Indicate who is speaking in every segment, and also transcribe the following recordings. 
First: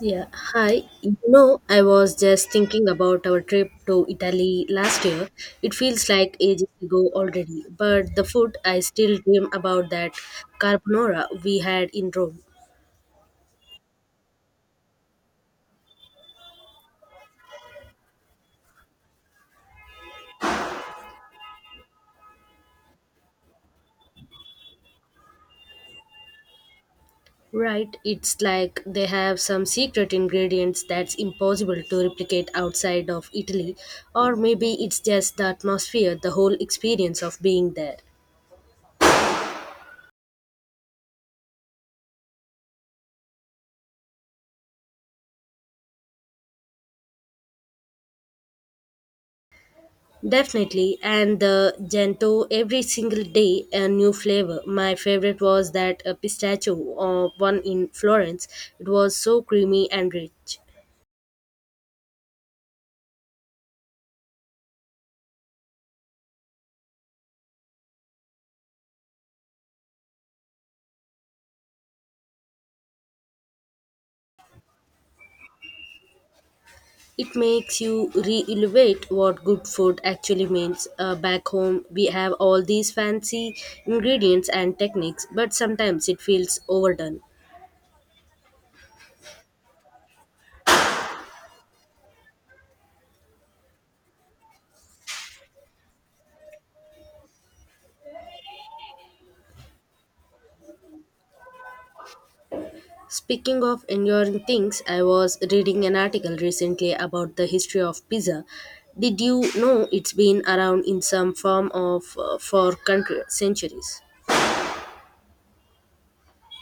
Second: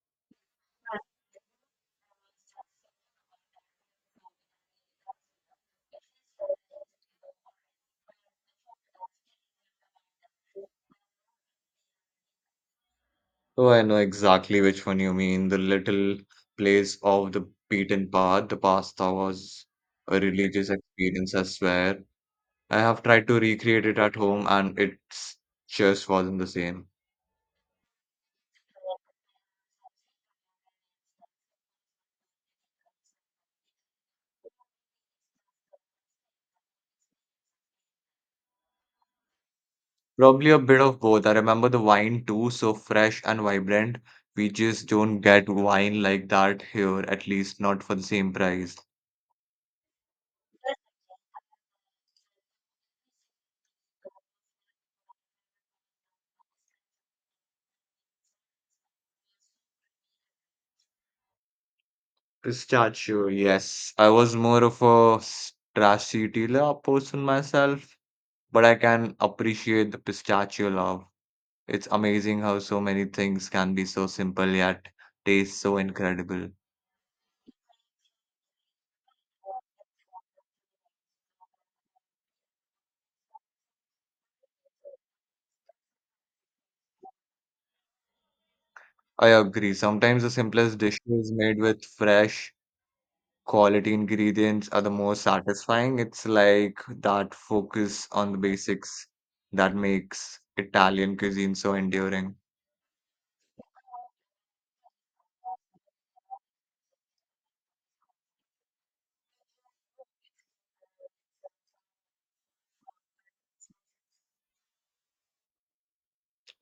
Speaker 1: Yeah, hi. You know, I was just thinking about our trip to Italy last year. It feels like ages ago already, but the food I still dream about that carbonara we had in Rome.
Speaker 2: Oh, I know exactly which one you mean. The little place off the beaten path. The pasta was a religious experience, I swear. I have tried to recreate it at home and it just wasn't the same.
Speaker 1: Right, it's like they have some secret ingredients that's impossible to replicate outside of Italy, or maybe it's just the atmosphere, the whole experience of being there.
Speaker 2: Probably a bit of both. I remember the wine too, so fresh and vibrant. We just don't get wine like that here, at least not for the same price.
Speaker 1: Definitely, and the gento every single day a new flavor. My favorite was that pistachio one in Florence. It was so creamy and rich.
Speaker 2: Pistachio, yes. I was more of a stracciatella person myself but I can appreciate the pistachio love. It's amazing how so many things can be so simple yet taste so incredible.
Speaker 1: It makes you re-evaluate what good food actually means. Back home, we have all these fancy ingredients and techniques, but sometimes it feels overdone.
Speaker 2: I agree. Sometimes the simplest dishes made with fresh quality ingredients are the most satisfying. It's like that focus on the basics that makes Italian cuisine so enduring.
Speaker 1: Speaking of enduring things, I was reading an article recently about the history of pizza. Did you know it's been around in some form of for country, centuries?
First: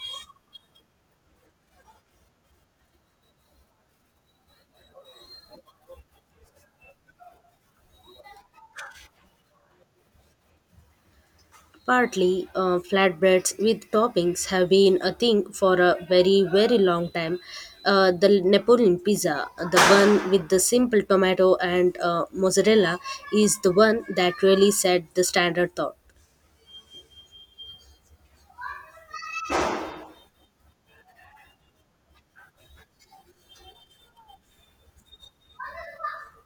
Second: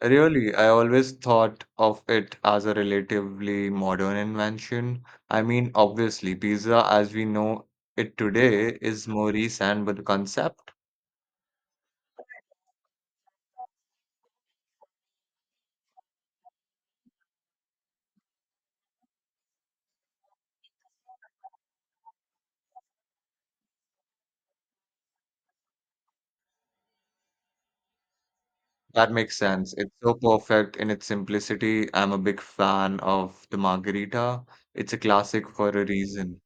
Speaker 2: Really, I always thought of it as a relatively modern invention. I mean, obviously, pizza as we know it today is more recent, but the concept
Speaker 1: Partly, flatbreads with toppings have been a thing for a very, very long time. The Napoleon pizza, the one with the simple tomato and mozzarella, is the one that really set the standard thought.
Speaker 2: that makes sense. It's so perfect in its simplicity. I'm a big fan of the margherita. It's a classic for a reason.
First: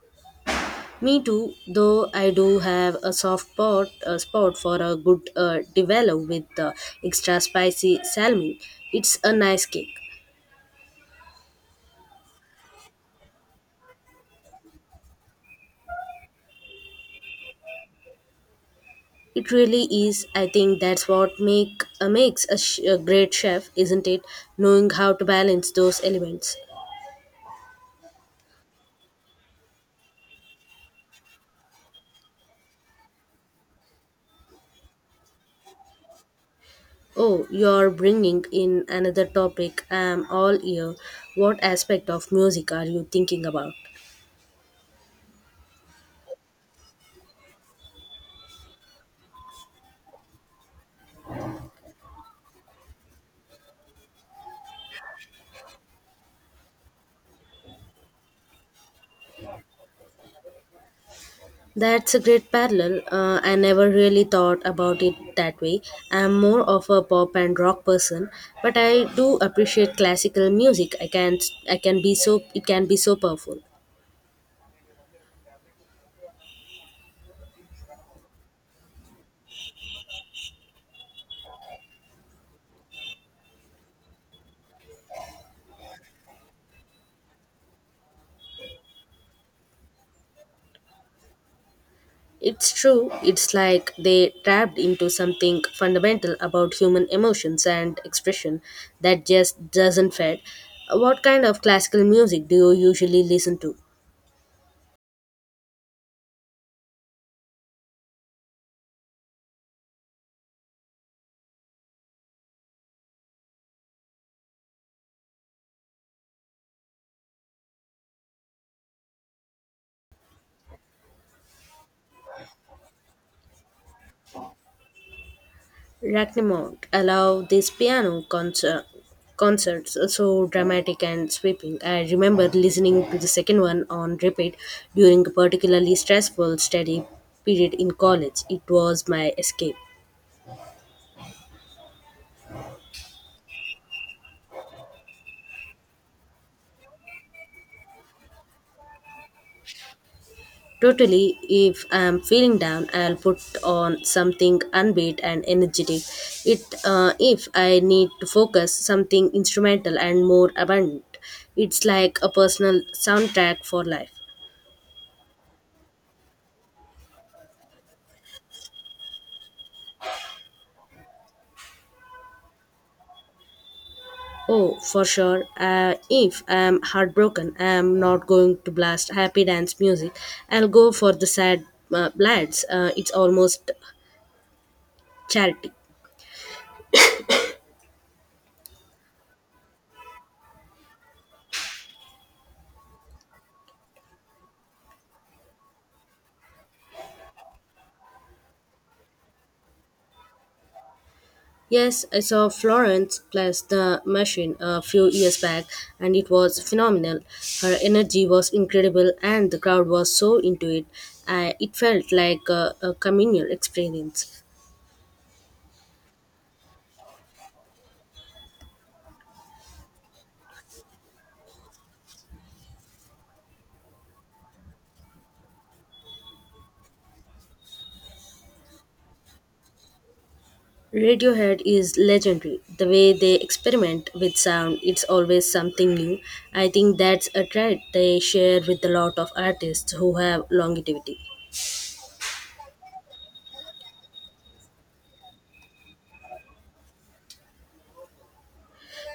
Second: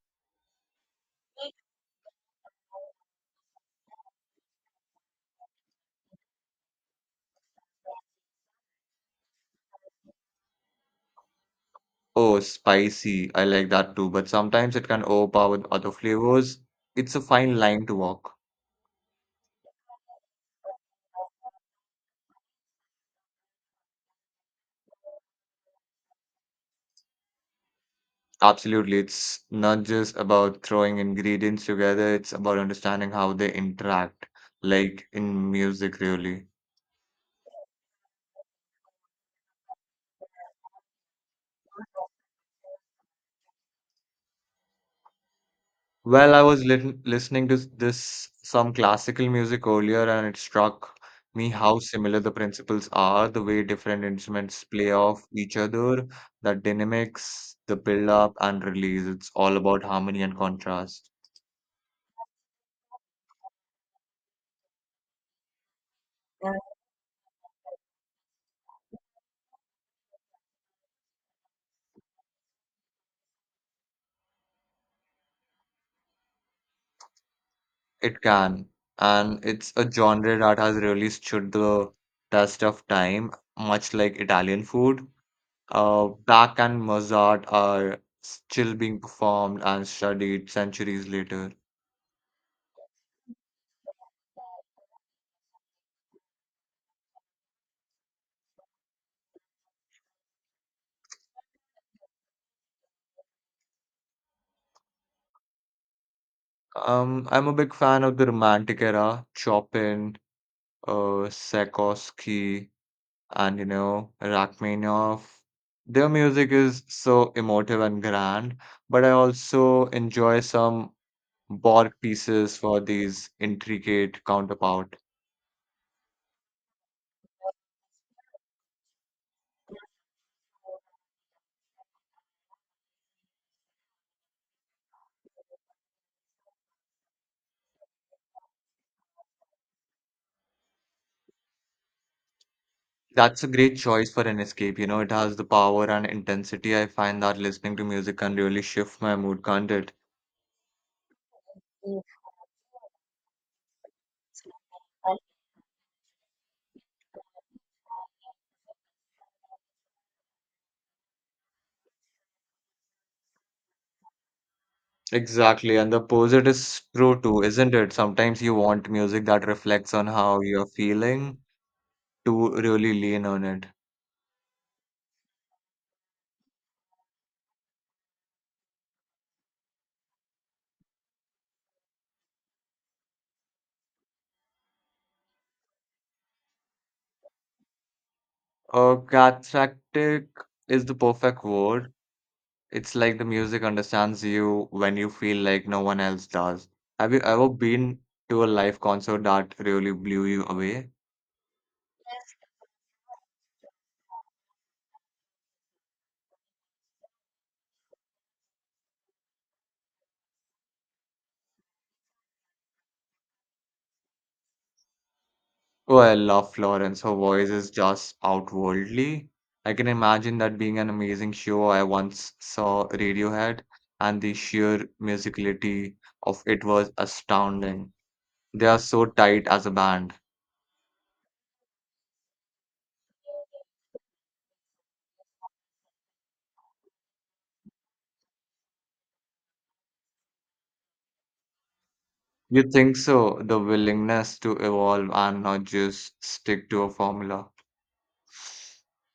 Speaker 1: Me too, though I do have a soft spot, a spot for a good devil with extra spicy salmon. It's a nice cake.
Speaker 2: Oh, spicy. I like that too, but sometimes it can overpower the other flavors. It's a fine line to walk.
Speaker 1: It really is. I think that's what makes a great chef, isn't it? Knowing how to balance those elements.
Speaker 2: Absolutely. It's not just about throwing ingredients together, it's about understanding how they interact, like in music, really.
Speaker 1: Oh, you're bringing in another topic. I'm all ear. What aspect of music are you thinking about?
Speaker 2: Well, I was lit listening to this some classical music earlier, and it struck me how similar the principles are, the way different instruments play off each other, the dynamics, the build up and release. It's all about harmony and contrast.
Speaker 1: That's a great parallel. I never really thought about it that way. I'm more of a pop and rock person, but I do appreciate classical music. I can be so it can be so powerful.
Speaker 2: It can, and it's a genre that has really stood the test of time, much like Italian food. Bach and Mozart are still being performed and studied centuries later.
Speaker 1: It's true. It's like they tapped into something fundamental about human emotions and expression that just doesn't fade. What kind of classical music do you usually listen to?
Speaker 2: I'm a big fan of the Romantic era, Chopin, Tchaikovsky, and Rachmaninoff. Their music is so emotive and grand, but I also enjoy some Borg pieces for these intricate counterpart.
Speaker 1: Ragnarok allowed these concerts so dramatic and sweeping. I remember listening to the second one on repeat during a particularly stressful study period in college. It was my escape.
Speaker 2: That's a great choice for an escape. You know it has the power and intensity. I find that listening to music can really shift my mood, can't it?
Speaker 1: Totally, if I'm feeling down, I'll put on something upbeat and energetic. If I need to focus, something instrumental and more abundant. It's like a personal soundtrack for life.
Speaker 2: Exactly, and the opposite is true too, isn't it? Sometimes you want music that reflects on how you're feeling to really lean on it.
Speaker 1: Oh, for sure. If I'm heartbroken, I'm not going to blast happy dance music. I'll go for the sad lads. It's almost charity.
Speaker 2: Cathartic is the perfect word. It's like the music understands you when you feel like no one else does. Have you ever been to a live concert that really blew you away?
Speaker 1: Yes, I saw Florence plus the machine a few years back, and it was phenomenal. Her energy was incredible, and the crowd was so into it. It felt like a communal experience.
Speaker 2: Oh, I love Florence. Her voice is just outworldly. I can imagine that being an amazing show. I once saw Radiohead, and the sheer musicality of it was astounding. They are so tight as a band.
Speaker 1: Radiohead is legendary. The way they experiment with sound, it's always something new. I think that's a trait they share with a lot of artists who have longevity.
Speaker 2: You think so? The willingness to evolve and not just stick to a formula.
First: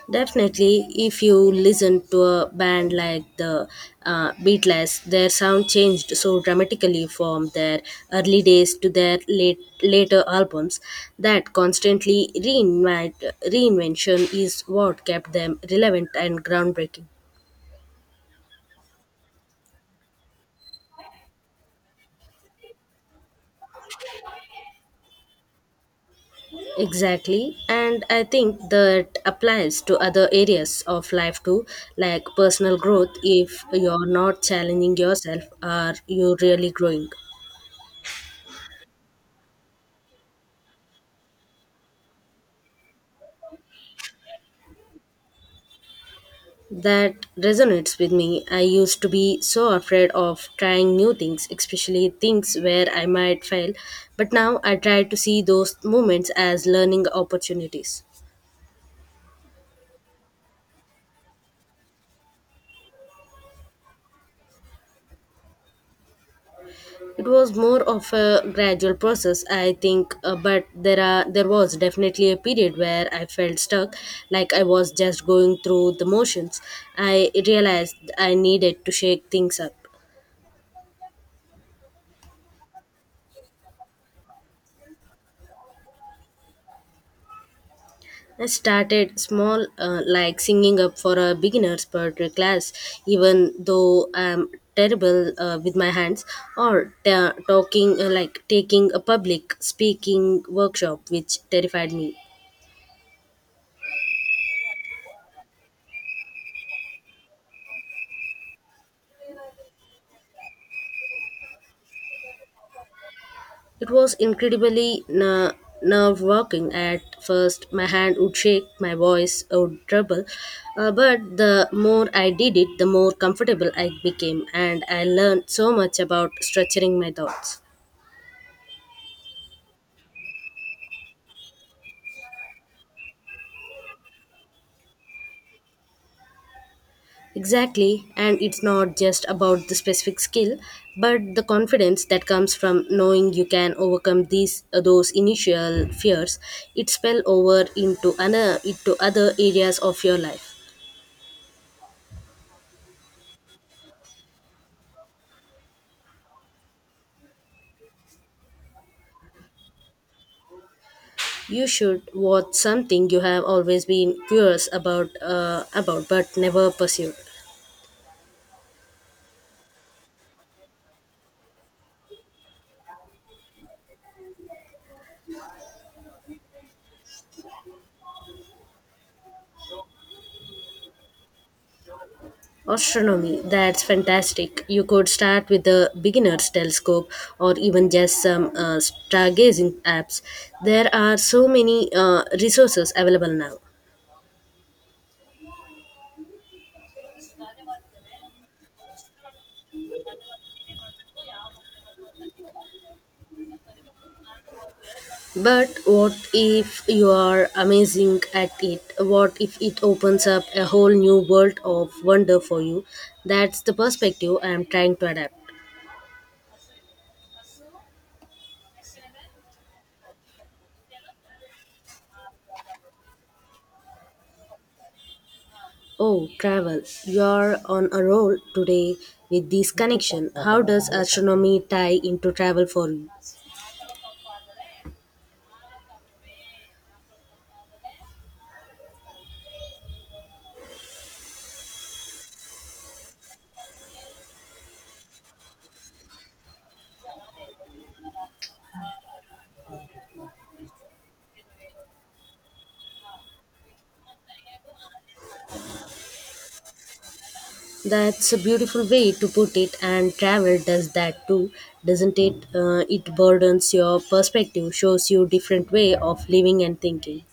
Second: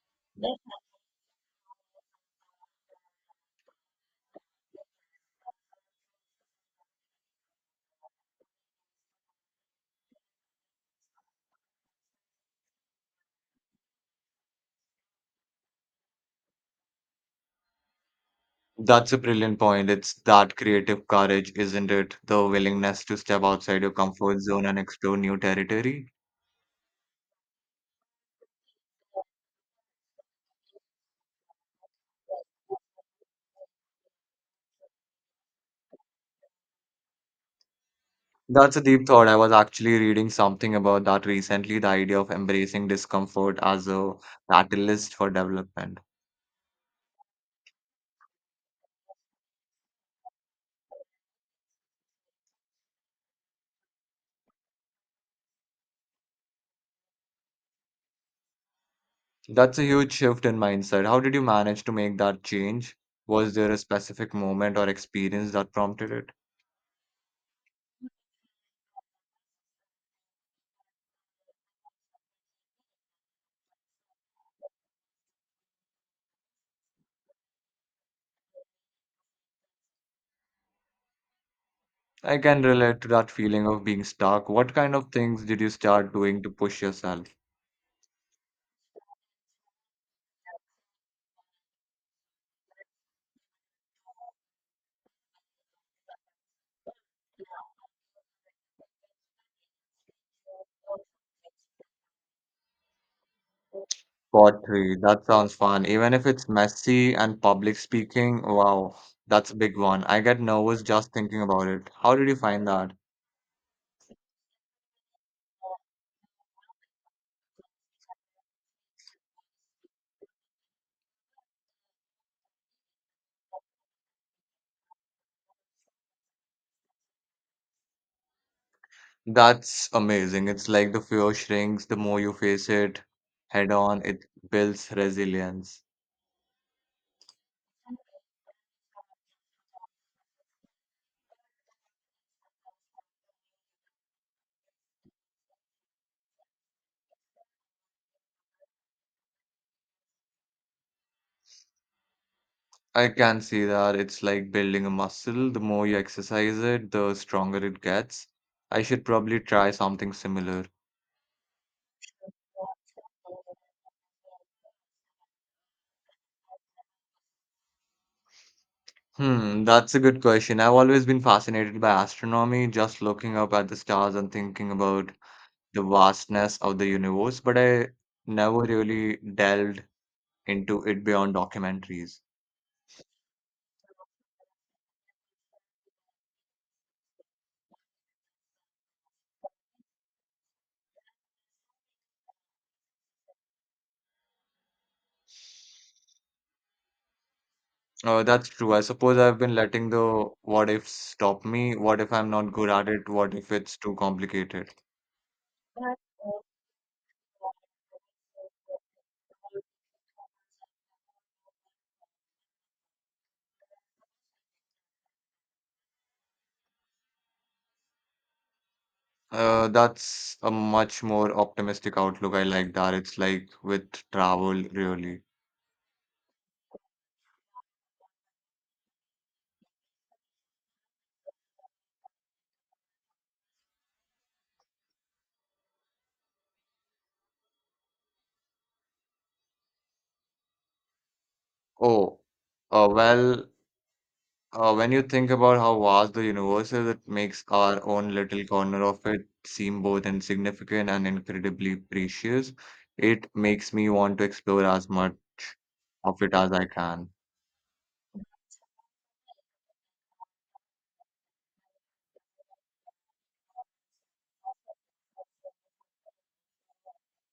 Speaker 1: Definitely, if you listen to a band like the Beatles, their sound changed so dramatically from their early days to their late, later albums that reinvention is what kept them relevant and groundbreaking.
Speaker 2: That's a brilliant point. It's that creative courage, isn't it? The willingness to step outside your comfort zone and explore new territory.
Speaker 1: Exactly. And I think that applies to other areas of life too, like personal growth. If you're not challenging yourself, are you really growing?
Speaker 2: That's a deep thought. I was actually reading something about that recently, the idea of embracing discomfort as a catalyst for development.
Speaker 1: That resonates with me. I used to be so afraid of trying new things, especially things where I might fail. But now I try to see those moments as learning opportunities.
Speaker 2: That's a huge shift in mindset. How did you manage to make that change? Was there a specific moment or experience that prompted it?
Speaker 1: It was more of a gradual process, I think, but there was definitely a period where I felt stuck, like I was just going through the motions. I realized I needed to shake things up.
Speaker 2: I can relate to that feeling of being stuck. What kind of things did you start doing to push yourself?
Speaker 1: I started small, like singing up for a beginner's poetry class, even though I'm terrible with my hands, or ta- talking like taking a public speaking workshop, which terrified me.
Speaker 2: Pottery, that sounds fun. Even if it's messy and public speaking, wow, that's a big one. I get nervous just thinking about it. How did you find that?
Speaker 1: It was incredibly nerve wracking at first. My hand would shake, my voice would tremble, but the more I did it, the more comfortable I became, and I learned so much about structuring my thoughts.
Speaker 2: That's amazing. It's like the fear shrinks the more you face it head on, it builds resilience.
Speaker 1: Exactly, and it's not just about the specific skill, but the confidence that comes from knowing you can overcome these those initial fears. It spill over into other areas of your life.
Speaker 2: I can see that. It's like building a muscle. The more you exercise it, the stronger it gets. I should probably try something similar.
Speaker 1: You should watch something you have always been curious about but never pursued.
Speaker 2: Hmm, that's a good question. I've always been fascinated by astronomy, just looking up at the stars and thinking about the vastness of the universe, but I never really delved into it beyond documentaries.
Speaker 1: Astronomy, that's fantastic. You could start with the beginner's telescope or even just some stargazing apps. There are so many resources available now.
Speaker 2: That's true. I suppose I've been letting the what ifs stop me. What if I'm not good at it? What if it's too complicated?
Speaker 1: But what if you are amazing at it? What if it opens up a whole new world of wonder for you? That's the perspective I am trying to adapt.
Speaker 2: That's a much more optimistic outlook. I like that. It's like with travel, really.
Speaker 1: Oh, travel. You're on a roll today with this connection. How does astronomy tie into travel for you?
Speaker 2: Oh, well, when you think about how vast the universe is, it makes our own little corner of it seem both insignificant and incredibly precious. It makes me want to explore as much of it as I can.
Speaker 1: That's a beautiful way to put it, and travel does that too, doesn't it? It broadens your perspective, shows you different way of living and thinking.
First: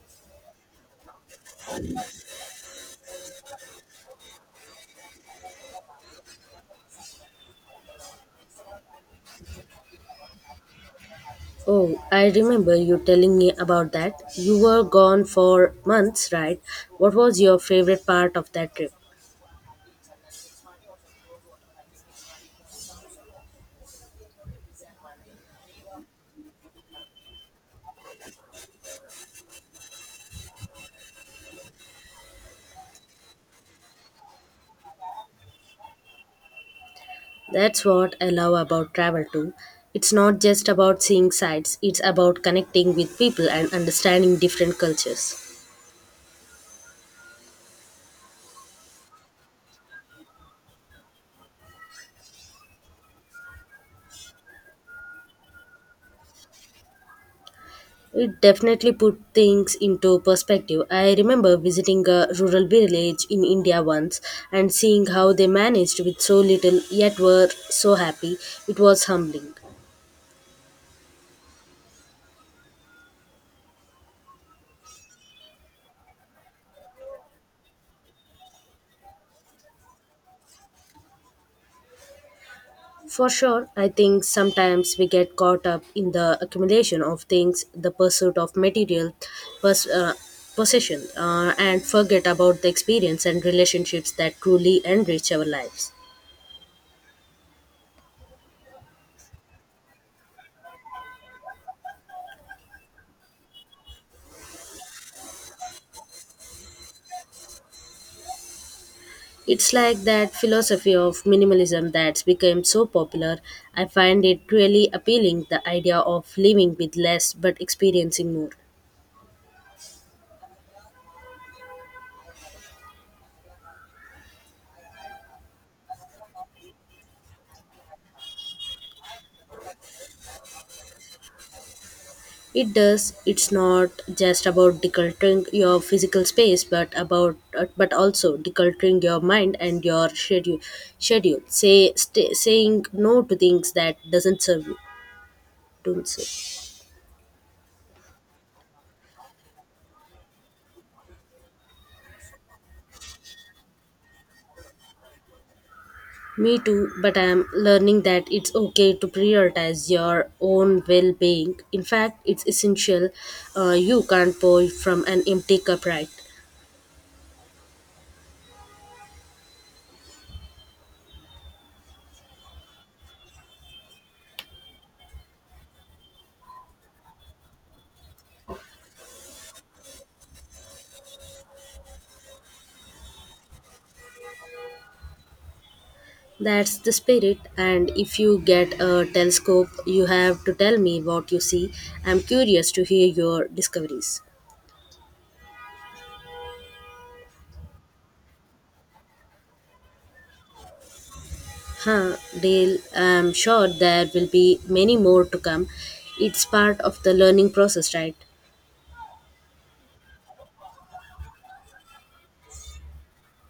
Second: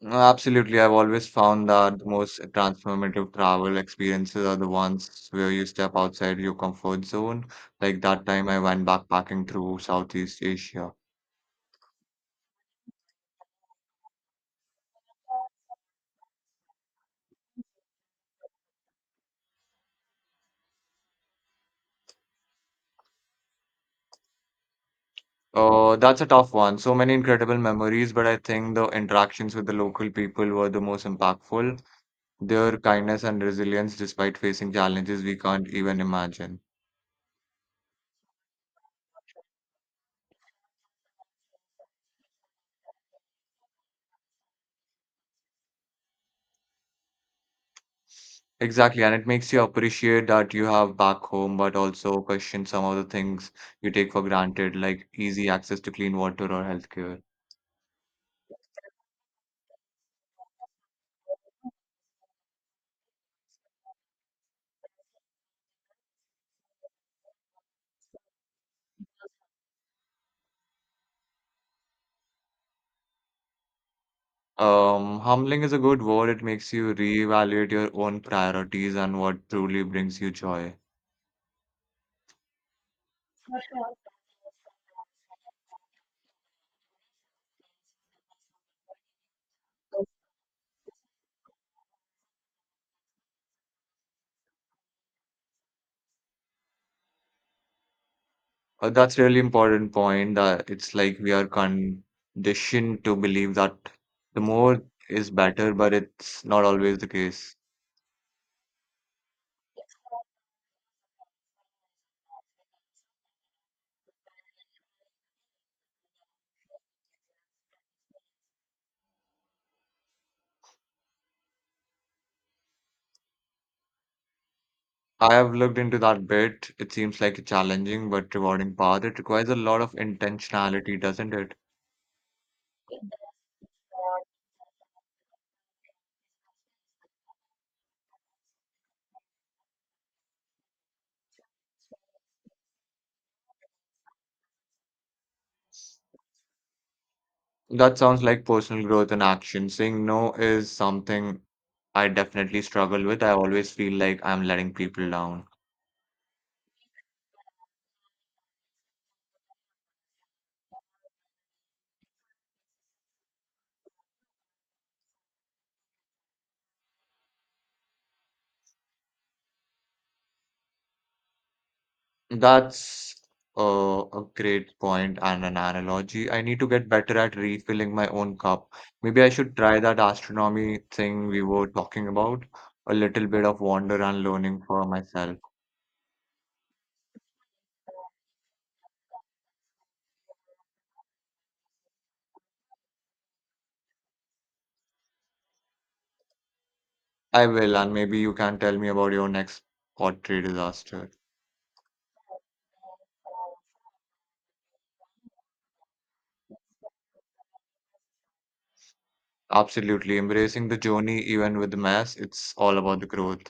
Speaker 2: No, absolutely, I've always found that the most transformative travel experiences are the ones where you step outside your comfort zone. Like that time I went backpacking through Southeast Asia.
Speaker 1: Oh, I remember you telling me about that. You were gone for months, right? What was your favorite part of that trip?
Speaker 2: That's a tough one. So many incredible memories, but I think the interactions with the local people were the most impactful. Their kindness and resilience, despite facing challenges we can't even imagine.
Speaker 1: That's what I love about travel too. It's not just about seeing sights, it's about connecting with people and understanding different cultures.
Speaker 2: Exactly, and it makes you appreciate that you have back home, but also question some of the things you take for granted, like easy access to clean water or healthcare.
Speaker 1: It definitely put things into perspective. I remember visiting a rural village in India once and seeing how they managed with so little yet were so happy. It was humbling.
Speaker 2: Humbling is a good word. It makes you reevaluate your own priorities and what truly brings you joy.
Speaker 1: For sure, I think sometimes we get caught up in the accumulation of things, the pursuit of material pers- uh, possession, and forget about the experience and relationships that truly enrich our lives.
Speaker 2: That's really important point that it's like we are conditioned to believe that the more is better, but it's not always the case.
Speaker 1: It's like that philosophy of minimalism that's become so popular. I find it really appealing the idea of living with less but experiencing more.
Speaker 2: I have looked into that bit. It seems like a challenging but rewarding path. It requires a lot of intentionality, doesn't it?
Speaker 1: It does. It's not just about decluttering your physical space, but about but also decluttering your mind and your schedule. Schedule. Saying no to things that doesn't serve you. Don't say.
Speaker 2: That sounds like personal growth in action. Saying no is something I definitely struggle with. I always feel like I'm letting people down.
Speaker 1: Me too. But I'm learning that it's okay to prioritize your own well-being. In fact, it's essential. You can't pour from an empty cup, right?
Speaker 2: That's a great point and an analogy. I need to get better at refilling my own cup. Maybe I should try that astronomy thing we were talking about. A little bit of wonder and learning for myself.
Speaker 1: That's the spirit. And if you get a telescope, you have to tell me what you see. I'm curious to hear your discoveries.
Speaker 2: I will, and maybe you can tell me about your next pottery disaster.
Speaker 1: Huh, Dale, I'm sure there will be many more to come. It's part of the learning process, right?
Speaker 2: Absolutely. Embracing the journey, even with the mess, it's all about the growth.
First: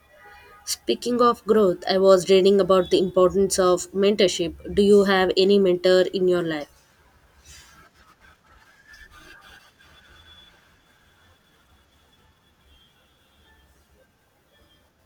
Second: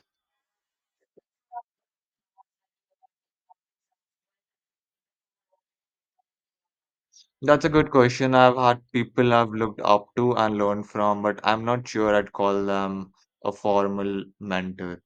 Speaker 1: Speaking of growth, I was reading about the importance of mentorship. Do you have any mentor in your life?
Speaker 2: That's a good question. I've had people I've looked up to and learned from, but I'm not sure I'd call them a formal mentor.